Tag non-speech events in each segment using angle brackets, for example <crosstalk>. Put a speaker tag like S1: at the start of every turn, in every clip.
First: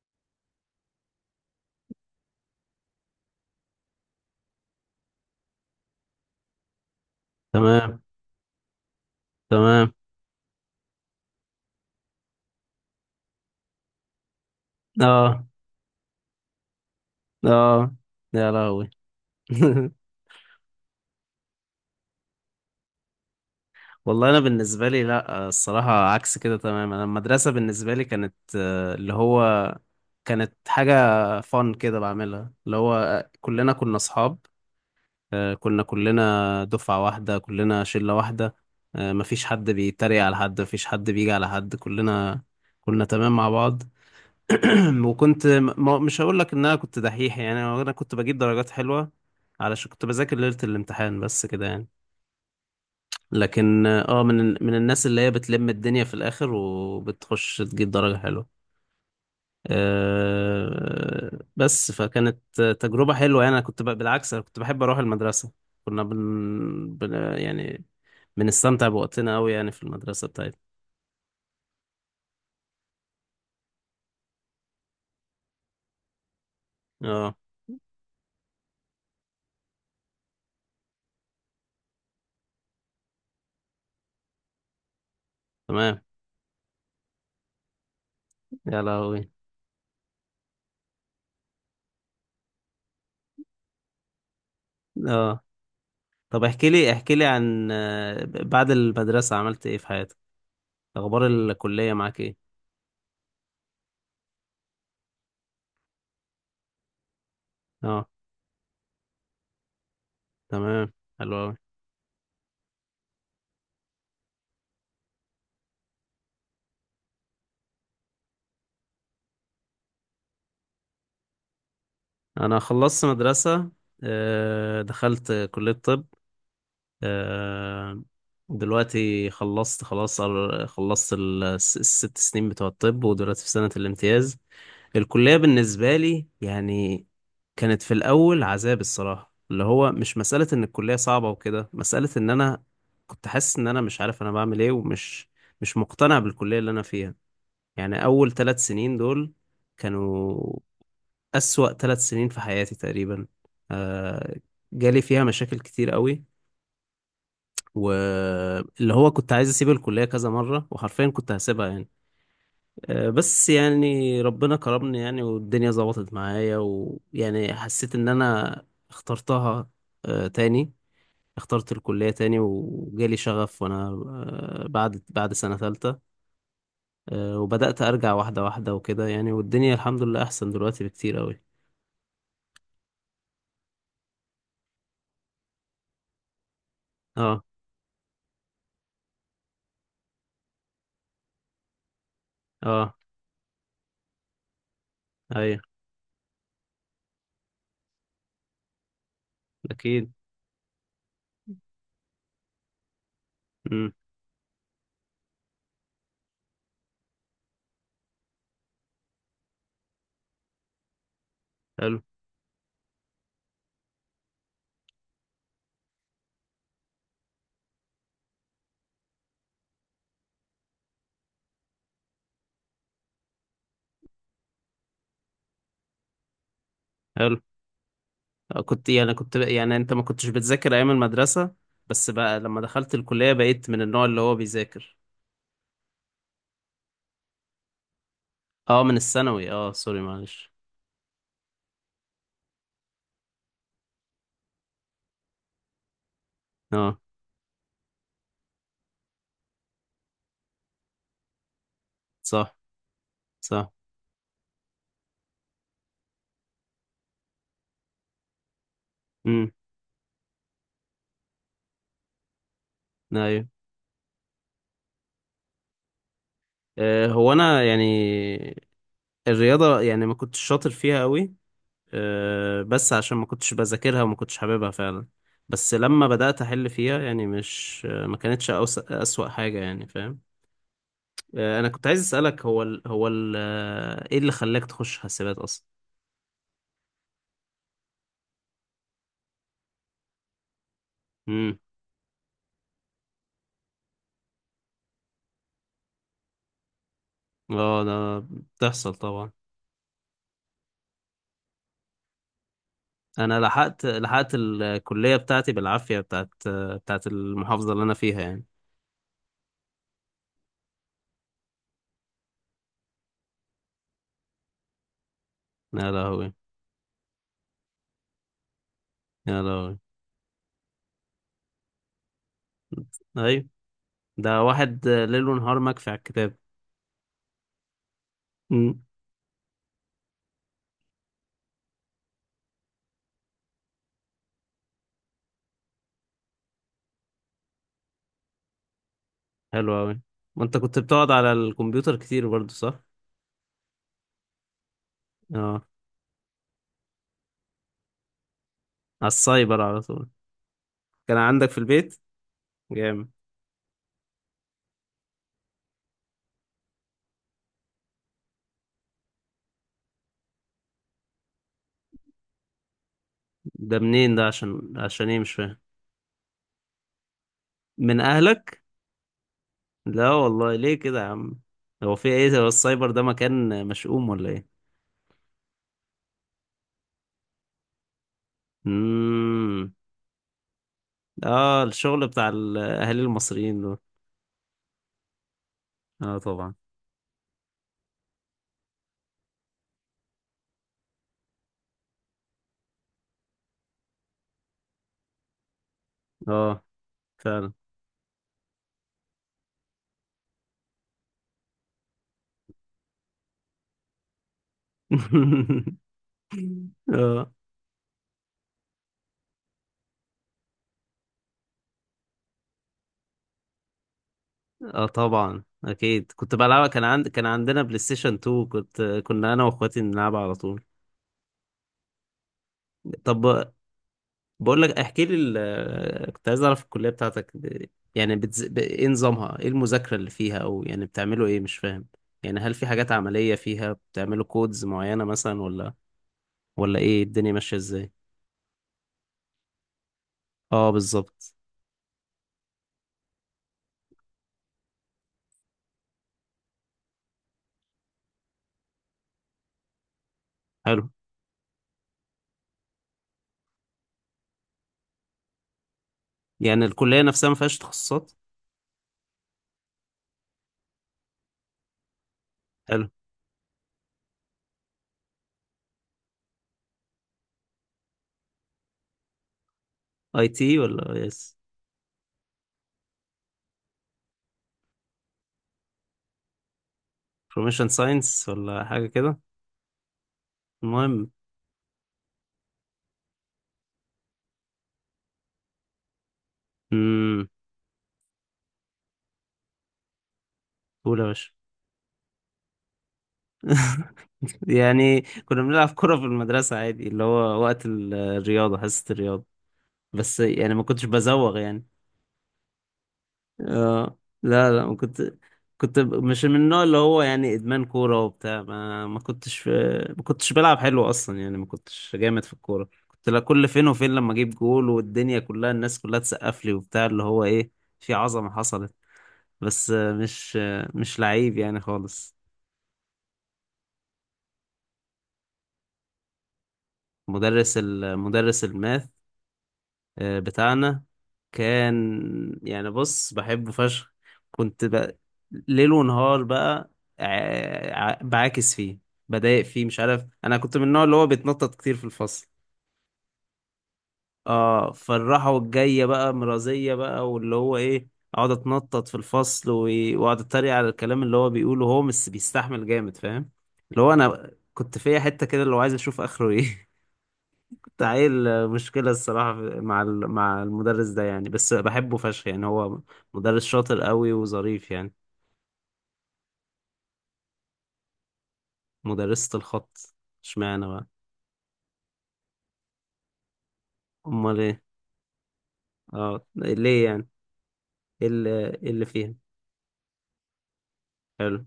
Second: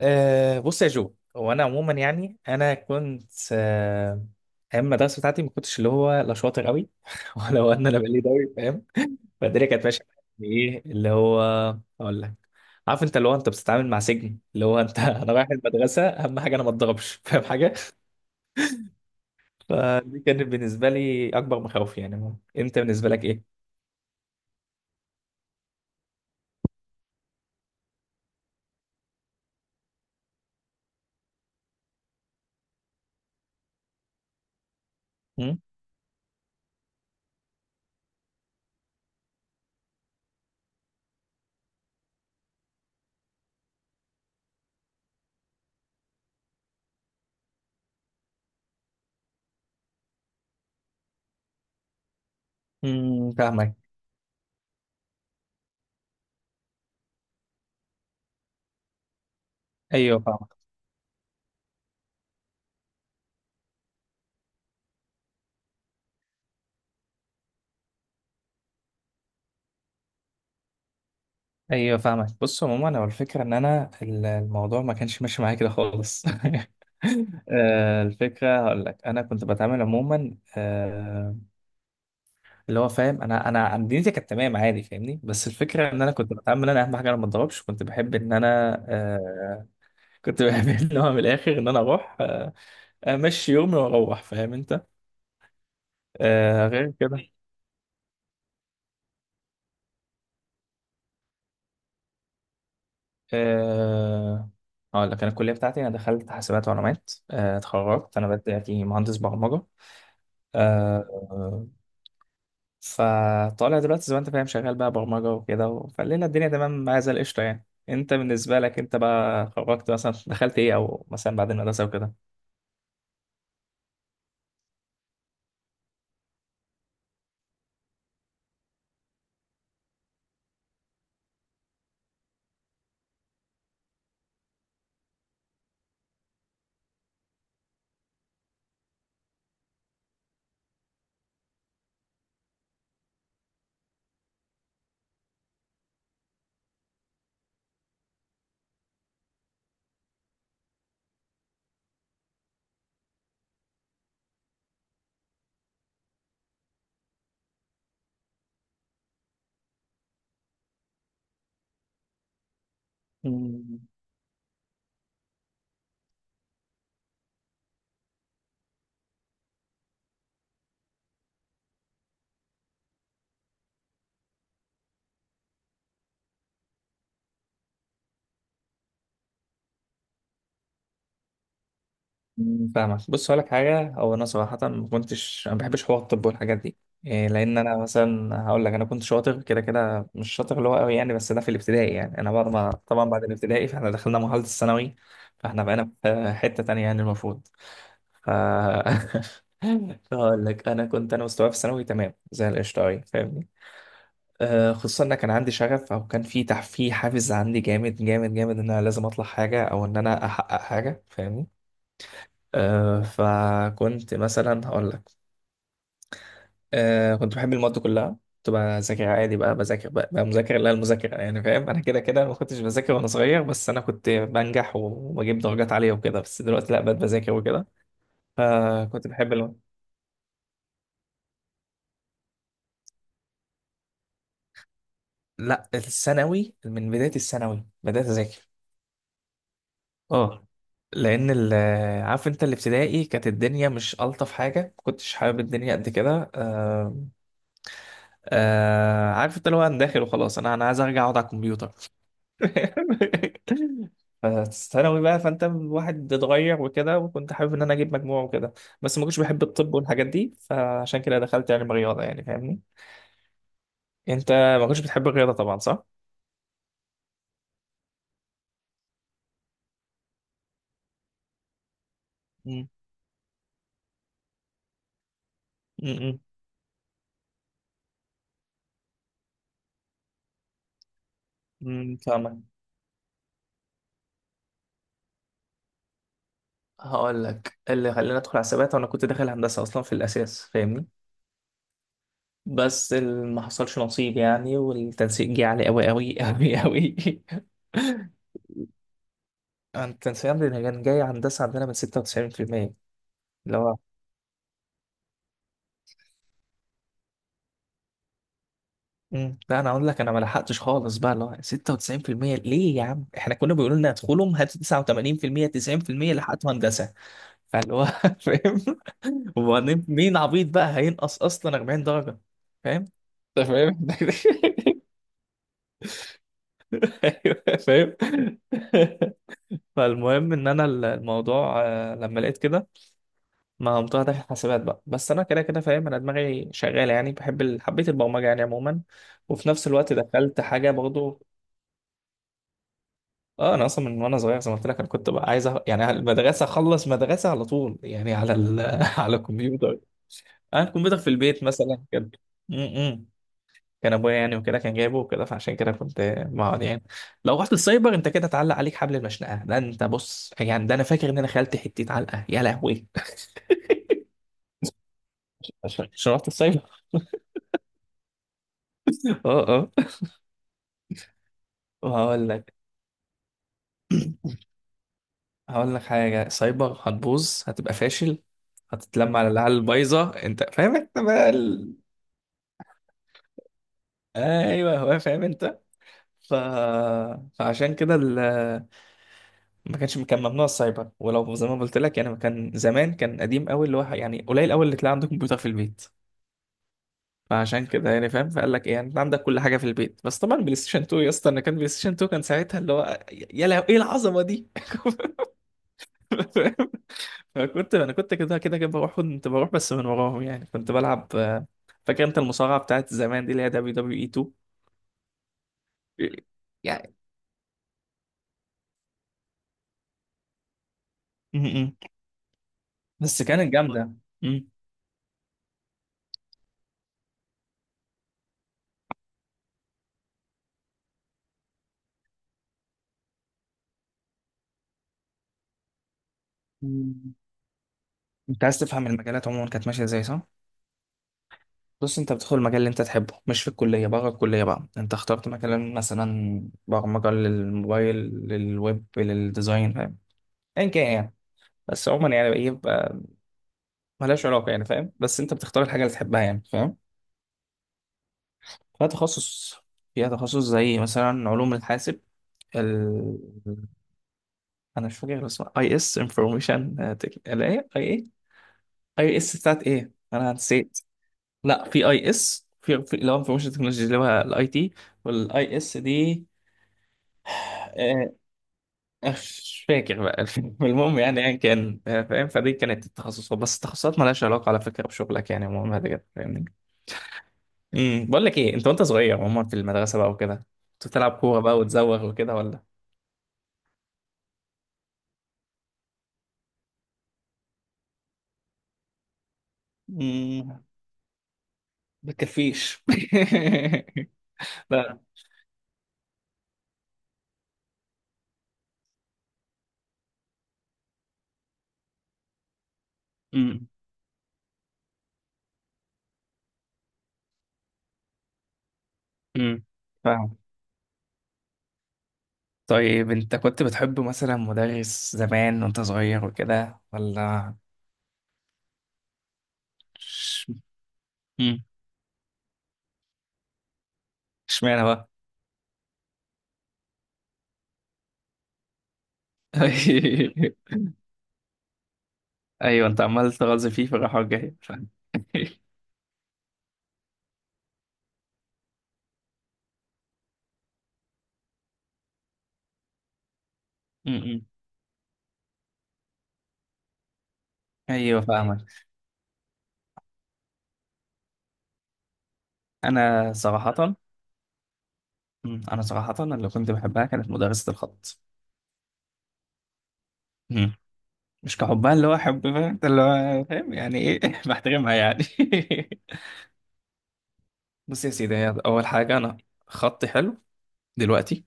S1: بص يا جو، هو انا عموما يعني انا كنت أه ايام المدرسه بتاعتي ما كنتش اللي هو لا شاطر قوي <laughs> ولا هو ان انا
S2: تمام،
S1: بقالي قوي فاهم. فالدنيا كانت
S2: تمام.
S1: ماشيه معايا. ايه اللي هو؟ اقول لك، عارف انت اللي هو انت بتتعامل مع سجن اللي هو انت <laughs> انا
S2: اه،
S1: رايح المدرسه اهم حاجه انا ما اتضربش، فاهم حاجه؟
S2: اه. يا لهوي. <laughs>
S1: فدي كانت بالنسبه لي اكبر مخاوفي، يعني انت بالنسبه لك ايه؟
S2: والله انا بالنسبه لي، لا، الصراحه عكس كده تماما. انا المدرسه بالنسبه لي كانت، اللي هو كانت حاجه فن كده بعملها اللي هو، كلنا كنا اصحاب. كنا كلنا دفعه واحده، كلنا شله واحده. مفيش حد بيتريق على حد، مفيش حد بيجي على حد، كلنا كنا تمام مع بعض. وكنت، ما مش هقول لك ان انا كنت دحيح، يعني انا كنت بجيب درجات حلوه علشان كنت بذاكر ليله الامتحان بس كده يعني.
S1: فاهمك.
S2: لكن من الناس اللي هي بتلم الدنيا في الاخر وبتخش تجيب درجه حلوه.
S1: ايوه،
S2: بس فكانت تجربه حلوه يعني، انا كنت بالعكس، انا كنت بحب اروح المدرسه. كنا يعني بنستمتع بوقتنا قوي يعني في المدرسه بتاعتنا.
S1: ايوه فاهمك. بص عموما انا الفكره ان انا الموضوع ما كانش ماشي معايا كده خالص.
S2: اه،
S1: <laughs> الفكره هقول لك انا كنت بتعامل عموما، اللي هو فاهم، انا دنيتي كانت تمام عادي، فاهمني؟ بس الفكره
S2: تمام،
S1: ان انا كنت بتعامل، انا اهم حاجه انا ما اتضربش،
S2: يا لهوي،
S1: آه، كنت بحب <laughs> ان هو من الاخر ان انا اروح، امشي يومي واروح، فاهم انت؟
S2: اه. طب احكي لي،
S1: غير
S2: احكي لي
S1: كده.
S2: عن، بعد المدرسة عملت ايه في حياتك؟ اخبار الكلية معاك ايه؟
S1: آه، هقول لك انا الكليه بتاعتي، انا دخلت حاسبات ومعلومات،
S2: اه،
S1: اتخرجت، انا بدأت مهندس برمجه.
S2: تمام، حلو أوي.
S1: آه فطالع دلوقتي زي ما انت فاهم شغال بقى برمجة وكده، فالليلة الدنيا تمام معايا زي القشطة. يعني انت بالنسبة لك انت بقى خرجت مثلا دخلت ايه، او مثلا بعد المدرسة وكده؟
S2: انا خلصت مدرسة، دخلت كلية طب. آه، دلوقتي خلصت خلاص، خلصت الست سنين بتوع الطب، ودلوقتي في سنة الامتياز. الكلية بالنسبة لي يعني كانت في الأول عذاب. الصراحة اللي هو مش مسألة إن الكلية صعبة وكده، مسألة إن أنا كنت حاسس إن أنا مش عارف أنا بعمل إيه، ومش مش مقتنع بالكلية اللي أنا فيها. يعني أول ثلاث سنين دول كانوا أسوأ ثلاث سنين في حياتي تقريبا. آه، جالي فيها مشاكل كتير قوي، واللي هو كنت عايز أسيب الكلية كذا مرة، وحرفيا كنت هسيبها يعني. بس
S1: مم.
S2: يعني ربنا كرمني يعني، والدنيا ظبطت معايا، ويعني حسيت ان انا اخترتها تاني. اخترت الكلية تاني وجالي شغف، وانا بعد سنة ثالثة، وبدأت ارجع واحدة واحدة وكده، يعني والدنيا الحمد لله احسن دلوقتي بكتير قوي.
S1: فاهمك. بص هقولك حاجة، هو أنا صراحة ما كنتش، أنا ما بحبش حوار الطب والحاجات دي، إيه،
S2: اه،
S1: لأن أنا مثلا هقول لك، أنا كنت شاطر كده كده، مش شاطر اللي هو قوي يعني، بس ده في الابتدائي يعني. أنا بعد ما
S2: اه،
S1: طبعا بعد الابتدائي فإحنا دخلنا مرحلة الثانوي،
S2: ايوه،
S1: فإحنا بقينا في حتة تانية يعني المفروض. ف <laughs>
S2: اكيد.
S1: فهقول لك، انا كنت، انا مستواي في الثانوي تمام زي القشطه أوي، فاهمني؟
S2: امم.
S1: آه خصوصا ان كان عندي شغف، او كان في في حافز عندي جامد جامد جامد ان انا لازم اطلع حاجه، او ان انا احقق حاجه، فاهمني؟
S2: حلو،
S1: آه فكنت مثلا هقول لك، آه كنت بحب المواد كلها، كنت بذاكر عادي بقى، بذاكر بقى، بقى مذاكر، لا المذاكره يعني فاهم، انا كده كده ما كنتش بذاكر وانا صغير، بس انا كنت بنجح وبجيب درجات عاليه وكده، بس دلوقتي لا بقيت بذاكر
S2: حلو.
S1: وكده، فكنت بحب
S2: كنت
S1: المواد.
S2: يعني انت ما كنتش بتذاكر ايام المدرسة، بس بقى لما دخلت الكلية بقيت من النوع اللي هو بيذاكر.
S1: لا، الثانوي، من بداية الثانوي بدأت أذاكر.
S2: اه، من الثانوي. اه، سوري،
S1: اه.
S2: معلش.
S1: لأن عارف أنت، الابتدائي كانت الدنيا مش ألطف حاجة، ما كنتش حابب الدنيا قد كده.
S2: اه.
S1: عارف أنت اللي هو، أنا داخل وخلاص، أنا، أنا عايز أرجع أقعد على الكمبيوتر.
S2: صح، صح.
S1: <laughs> فالثانوي بقى، فأنت الواحد اتغير وكده، وكنت حابب إن أنا أجيب مجموع وكده، بس ما كنتش بحب
S2: امم،
S1: الطب والحاجات دي، فعشان كده دخلت علم رياضة يعني، فاهمني.
S2: ايوه.
S1: أنت ما كنتش بتحب الرياضة طبعا، صح؟
S2: هو انا يعني الرياضه يعني ما كنتش شاطر فيها قوي.
S1: امم،
S2: بس عشان ما كنتش بذاكرها وما كنتش حاببها فعلا. بس لما بدات احل فيها يعني، مش ما كانتش اسوأ حاجه يعني، فاهم؟ انا كنت
S1: امم،
S2: عايز
S1: فاهمك.
S2: اسالك، هو ال ايه اللي خلاك تخش حاسبات اصلا؟
S1: هقول لك اللي خلاني ادخل حسابات، وانا كنت داخل هندسه اصلا في الاساس فاهمني.
S2: امم.
S1: بس ما حصلش نصيب يعني، والتنسيق جه عالي قوي قوي قوي قوي. <laughs>
S2: اه، ده بتحصل طبعا.
S1: التنسيق عندنا كان جاي هندسه عندنا من 96%.
S2: انا
S1: اللي هو
S2: لحقت الكليه بتاعتي بالعافيه، بتاعت المحافظه اللي انا فيها يعني.
S1: مم. لا انا اقول لك انا ما لحقتش خالص بقى، اللي هو 96% ليه يا عم، احنا كنا بيقولوا لنا ادخلهم، هاتوا 89%،
S2: يا
S1: 90%
S2: لهوي،
S1: لحقتوا هندسه. فاللي هو <laughs> فاهم؟
S2: يا لهوي.
S1: وبعدين مين عبيط بقى هينقص اصلا 40 درجه، فاهم؟
S2: ايوه،
S1: انت فاهم؟
S2: ده
S1: <laughs>
S2: واحد ليل ونهار مكفي على الكتاب.
S1: ايوه فاهم.
S2: امم.
S1: <laughs> فالمهم ان انا الموضوع، لما لقيت كده، ما قمت داخل حاسبات بقى، بس انا كده كده فاهم انا دماغي شغاله يعني، بحب حبيت البرمجه يعني عموما، وفي نفس
S2: حلو
S1: الوقت
S2: قوي.
S1: دخلت
S2: وانت
S1: حاجه
S2: كنت بتقعد
S1: برضو.
S2: على الكمبيوتر كتير برضو، صح؟
S1: اه انا اصلا من وانا صغير زي ما قلت لك، انا كنت بقى عايز
S2: اه،
S1: يعني على المدرسه اخلص مدرسه على طول، يعني على <laughs>
S2: على
S1: على
S2: السايبر
S1: الكمبيوتر.
S2: على طول.
S1: انا الكمبيوتر في
S2: كان
S1: البيت
S2: عندك في
S1: مثلا
S2: البيت،
S1: كده. م- م.
S2: جامد.
S1: كان ابويا يعني وكده كان جايبه وكده، فعشان كده كنت بقعد يعني. لو رحت السايبر انت كده اتعلق عليك حبل المشنقه، ده انت بص يعني، ده انا فاكر ان انا خالتي حته علقه، يا لهوي.
S2: ده منين ده؟ عشان ايه؟ مش
S1: <laughs>
S2: فاهم.
S1: عشان، عشان رحت السايبر.
S2: من اهلك؟
S1: اه، اه.
S2: لا والله، ليه كده يا عم؟ هو في
S1: وهقول
S2: ايه، هو
S1: لك،
S2: السايبر ده مكان مشؤوم ولا ايه؟
S1: هقول لك حاجه، سايبر هتبوظ، هتبقى فاشل، هتتلم على العيال
S2: امم.
S1: البايظه، انت فاهم انت بقى
S2: اه، الشغل بتاع الاهالي المصريين دول.
S1: ايوه. هو فاهم انت.
S2: اه،
S1: ف...
S2: طبعا.
S1: فعشان كده. ما كانش، كان ممنوع السايبر، ولو زي ما قلت لك يعني، ما كان زمان كان قديم قوي، اللي هو يعني قليل قوي اللي تلاقي عندك كمبيوتر في البيت.
S2: اه، فعلا.
S1: فعشان كده يعني فاهم. فقال لك ايه يعني، انت عندك كل حاجه في البيت، بس طبعا بلاي ستيشن 2 يا اسطى، انا كان بلاي ستيشن 2 كان ساعتها، اللي هو يا لهوي ايه العظمه دي. <laughs>
S2: <laughs>
S1: فاهم؟
S2: اه،
S1: فكنت، انا كنت كده كده كده بروح، كنت بروح بس من وراهم يعني، كنت بلعب، فاكر انت المصارعه بتاعت زمان دي، اللي هي دبليو دبليو اي 2
S2: اه، طبعا، اكيد كنت بلعبها.
S1: يعني.
S2: كان عندنا بلاي ستيشن 2. كنا انا واخواتي نلعبها على طول.
S1: م- م. بس
S2: طب،
S1: كانت جامده. م.
S2: بقول لك، احكي لي كنت عايز اعرف الكلية بتاعتك يعني ايه نظامها، ايه المذاكرة اللي فيها، او يعني بتعملوا ايه، مش فاهم. يعني هل في حاجات عملية فيها بتعملوا كودز معينة مثلا، ولا ايه الدنيا ماشية ازاي؟
S1: انت عايز تفهم المجالات عموما كانت ماشيه ازاي، صح؟
S2: اه، بالظبط.
S1: بص انت بتدخل المجال اللي انت تحبه، مش في الكلية، بره الكلية بقى انت اخترت مكان، مثلا برمجة للموبايل، للويب، للديزاين، فاهم؟ ايا
S2: حلو.
S1: كان يعني. بس عموما يعني ايه بقى، ملهاش علاقة يعني فاهم، بس انت بتختار الحاجة اللي تحبها يعني،
S2: يعني
S1: فاهم؟
S2: الكلية نفسها ما فيهاش تخصصات؟
S1: فيها تخصص، فيها تخصص زي مثلا علوم الحاسب،
S2: حلو.
S1: ال... انا مش فاكر اسمها، اي اس انفورميشن، اللي هي اي ايه، اي اس بتاعت ايه
S2: اي
S1: انا
S2: تي
S1: نسيت.
S2: ولا يس
S1: لا، في اي اس، اللي هو انفورميشن تكنولوجي اللي هو الاي تي، والاي اس دي.
S2: انفورميشن
S1: آه
S2: ساينس ولا حاجة كده؟
S1: مش فاكر بقى. <laughs> المهم
S2: المهم.
S1: يعني، يعني كان فاهم، فدي كانت التخصصات، بس التخصصات مالهاش علاقه على فكره بشغلك يعني، المهم هذا كده فاهمني.
S2: امم.
S1: بقول لك ايه، انت وانت صغير عموما في المدرسه بقى وكده، كنت
S2: قول يا
S1: بتلعب
S2: باشا.
S1: كوره بقى وتزوغ وكده ولا؟
S2: <laughs> يعني كنا بنلعب كرة في المدرسة عادي، اللي هو وقت الرياضة، حصة الرياضة. بس يعني ما
S1: امم
S2: كنتش بزوغ يعني.
S1: بتكفيش؟
S2: اه. لا، لا،
S1: <laughs>
S2: ما
S1: لا.
S2: كنت. كنت مش من النوع اللي هو يعني إدمان كورة وبتاع، ما كنتش، ما كنتش بلعب حلو أصلا يعني. ما كنتش جامد في الكورة. كنت، لا، كل فين
S1: امم
S2: وفين لما أجيب جول والدنيا كلها، الناس كلها تسقف لي وبتاع، اللي هو إيه، في عظمة حصلت.
S1: امم،
S2: بس
S1: فاهم.
S2: مش لعيب يعني خالص.
S1: طيب انت كنت بتحب مثلا مدرس زمان وانت صغير وكده ولا؟
S2: المدرس الماث،
S1: ش-
S2: بتاعنا
S1: امم
S2: كان يعني، بص، بحبه فشخ. كنت
S1: اشمعنى
S2: بقى
S1: بقى؟
S2: ليل ونهار بقى، بعاكس فيه، بضايق فيه، مش عارف، انا كنت من
S1: <laughs>
S2: النوع اللي هو بيتنطط كتير في الفصل.
S1: ايوه انت عمال تغاظ فيه في الراحه الجايه.
S2: اه، فالراحة
S1: <laughs>
S2: والجاية بقى مرازية بقى، واللي هو ايه، اقعد اتنطط في الفصل، واقعد اتريق على الكلام اللي هو بيقوله، هو مش بيستحمل جامد فاهم، اللي هو انا
S1: م-م.
S2: كنت فيا حتة كده اللي هو عايز اشوف اخره ايه،
S1: ايوه
S2: تعيل.
S1: فاهمك.
S2: مشكلة الصراحة مع مع المدرس ده يعني، بس بحبه فشخ يعني، هو
S1: انا
S2: مدرس شاطر
S1: صراحه،
S2: قوي وظريف يعني.
S1: م، انا صراحه اللي كنت بحبها كانت مدرسه الخط.
S2: مدرسة الخط؟ اشمعنى
S1: م.
S2: بقى؟
S1: مش كحبها اللي هو حب، فاهم أنت اللي هو، فاهم يعني
S2: امال
S1: ايه، <laughs>
S2: ايه؟
S1: بحترمها يعني. <laughs>
S2: اه، ليه يعني؟
S1: بص
S2: ايه
S1: يا سيدي،
S2: اللي
S1: هي
S2: إيه اللي
S1: اول
S2: فيها؟
S1: حاجه انا خطي حلو
S2: حلو.
S1: دلوقتي.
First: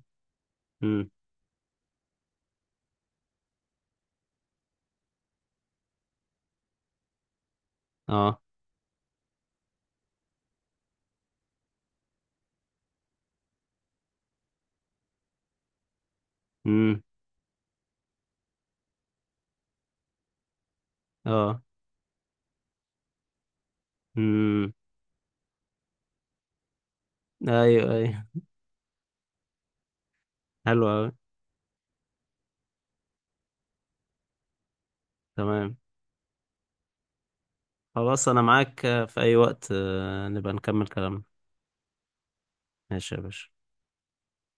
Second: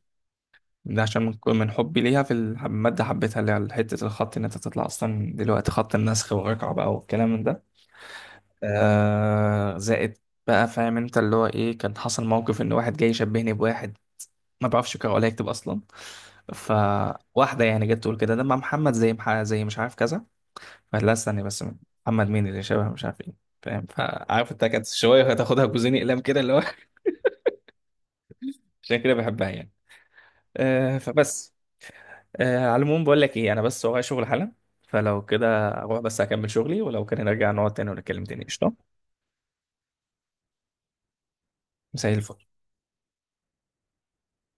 S2: امم.
S1: ده عشان من، من حبي ليها في الماده، حبيتها اللي على حته الخط، ان انت تطلع اصلا دلوقتي خط النسخ والرقعه بقى والكلام من ده.
S2: اه.
S1: آه زائد بقى، فاهم انت اللي هو ايه، كان حصل موقف ان واحد جاي يشبهني بواحد ما بعرفش اقرا ولا اكتب اصلا.
S2: امم.
S1: فواحده يعني جت تقول كده، ده مع محمد زي زي مش عارف كذا. قالت لا استني
S2: اه.
S1: بس، محمد مين اللي شبه مش عارف ايه. فاهم؟ فعارف انت
S2: امم،
S1: كانت شويه هتاخدها بجوزين اقلام كده اللي هو.
S2: ايوه، ايوه.
S1: <laughs> عشان كده بحبها يعني.
S2: حلو
S1: آه
S2: قوي.
S1: فبس. آه على العموم، بقول لك ايه، انا بس ورايا شغل حالا، فلو كده
S2: تمام،
S1: اروح بس اكمل شغلي، ولو كان نرجع نقعد تاني ونتكلم
S2: خلاص، انا
S1: تاني قشطه.
S2: معاك في اي وقت، نبقى نكمل كلامنا.
S1: مساء الفل.
S2: ماشي يا باشا.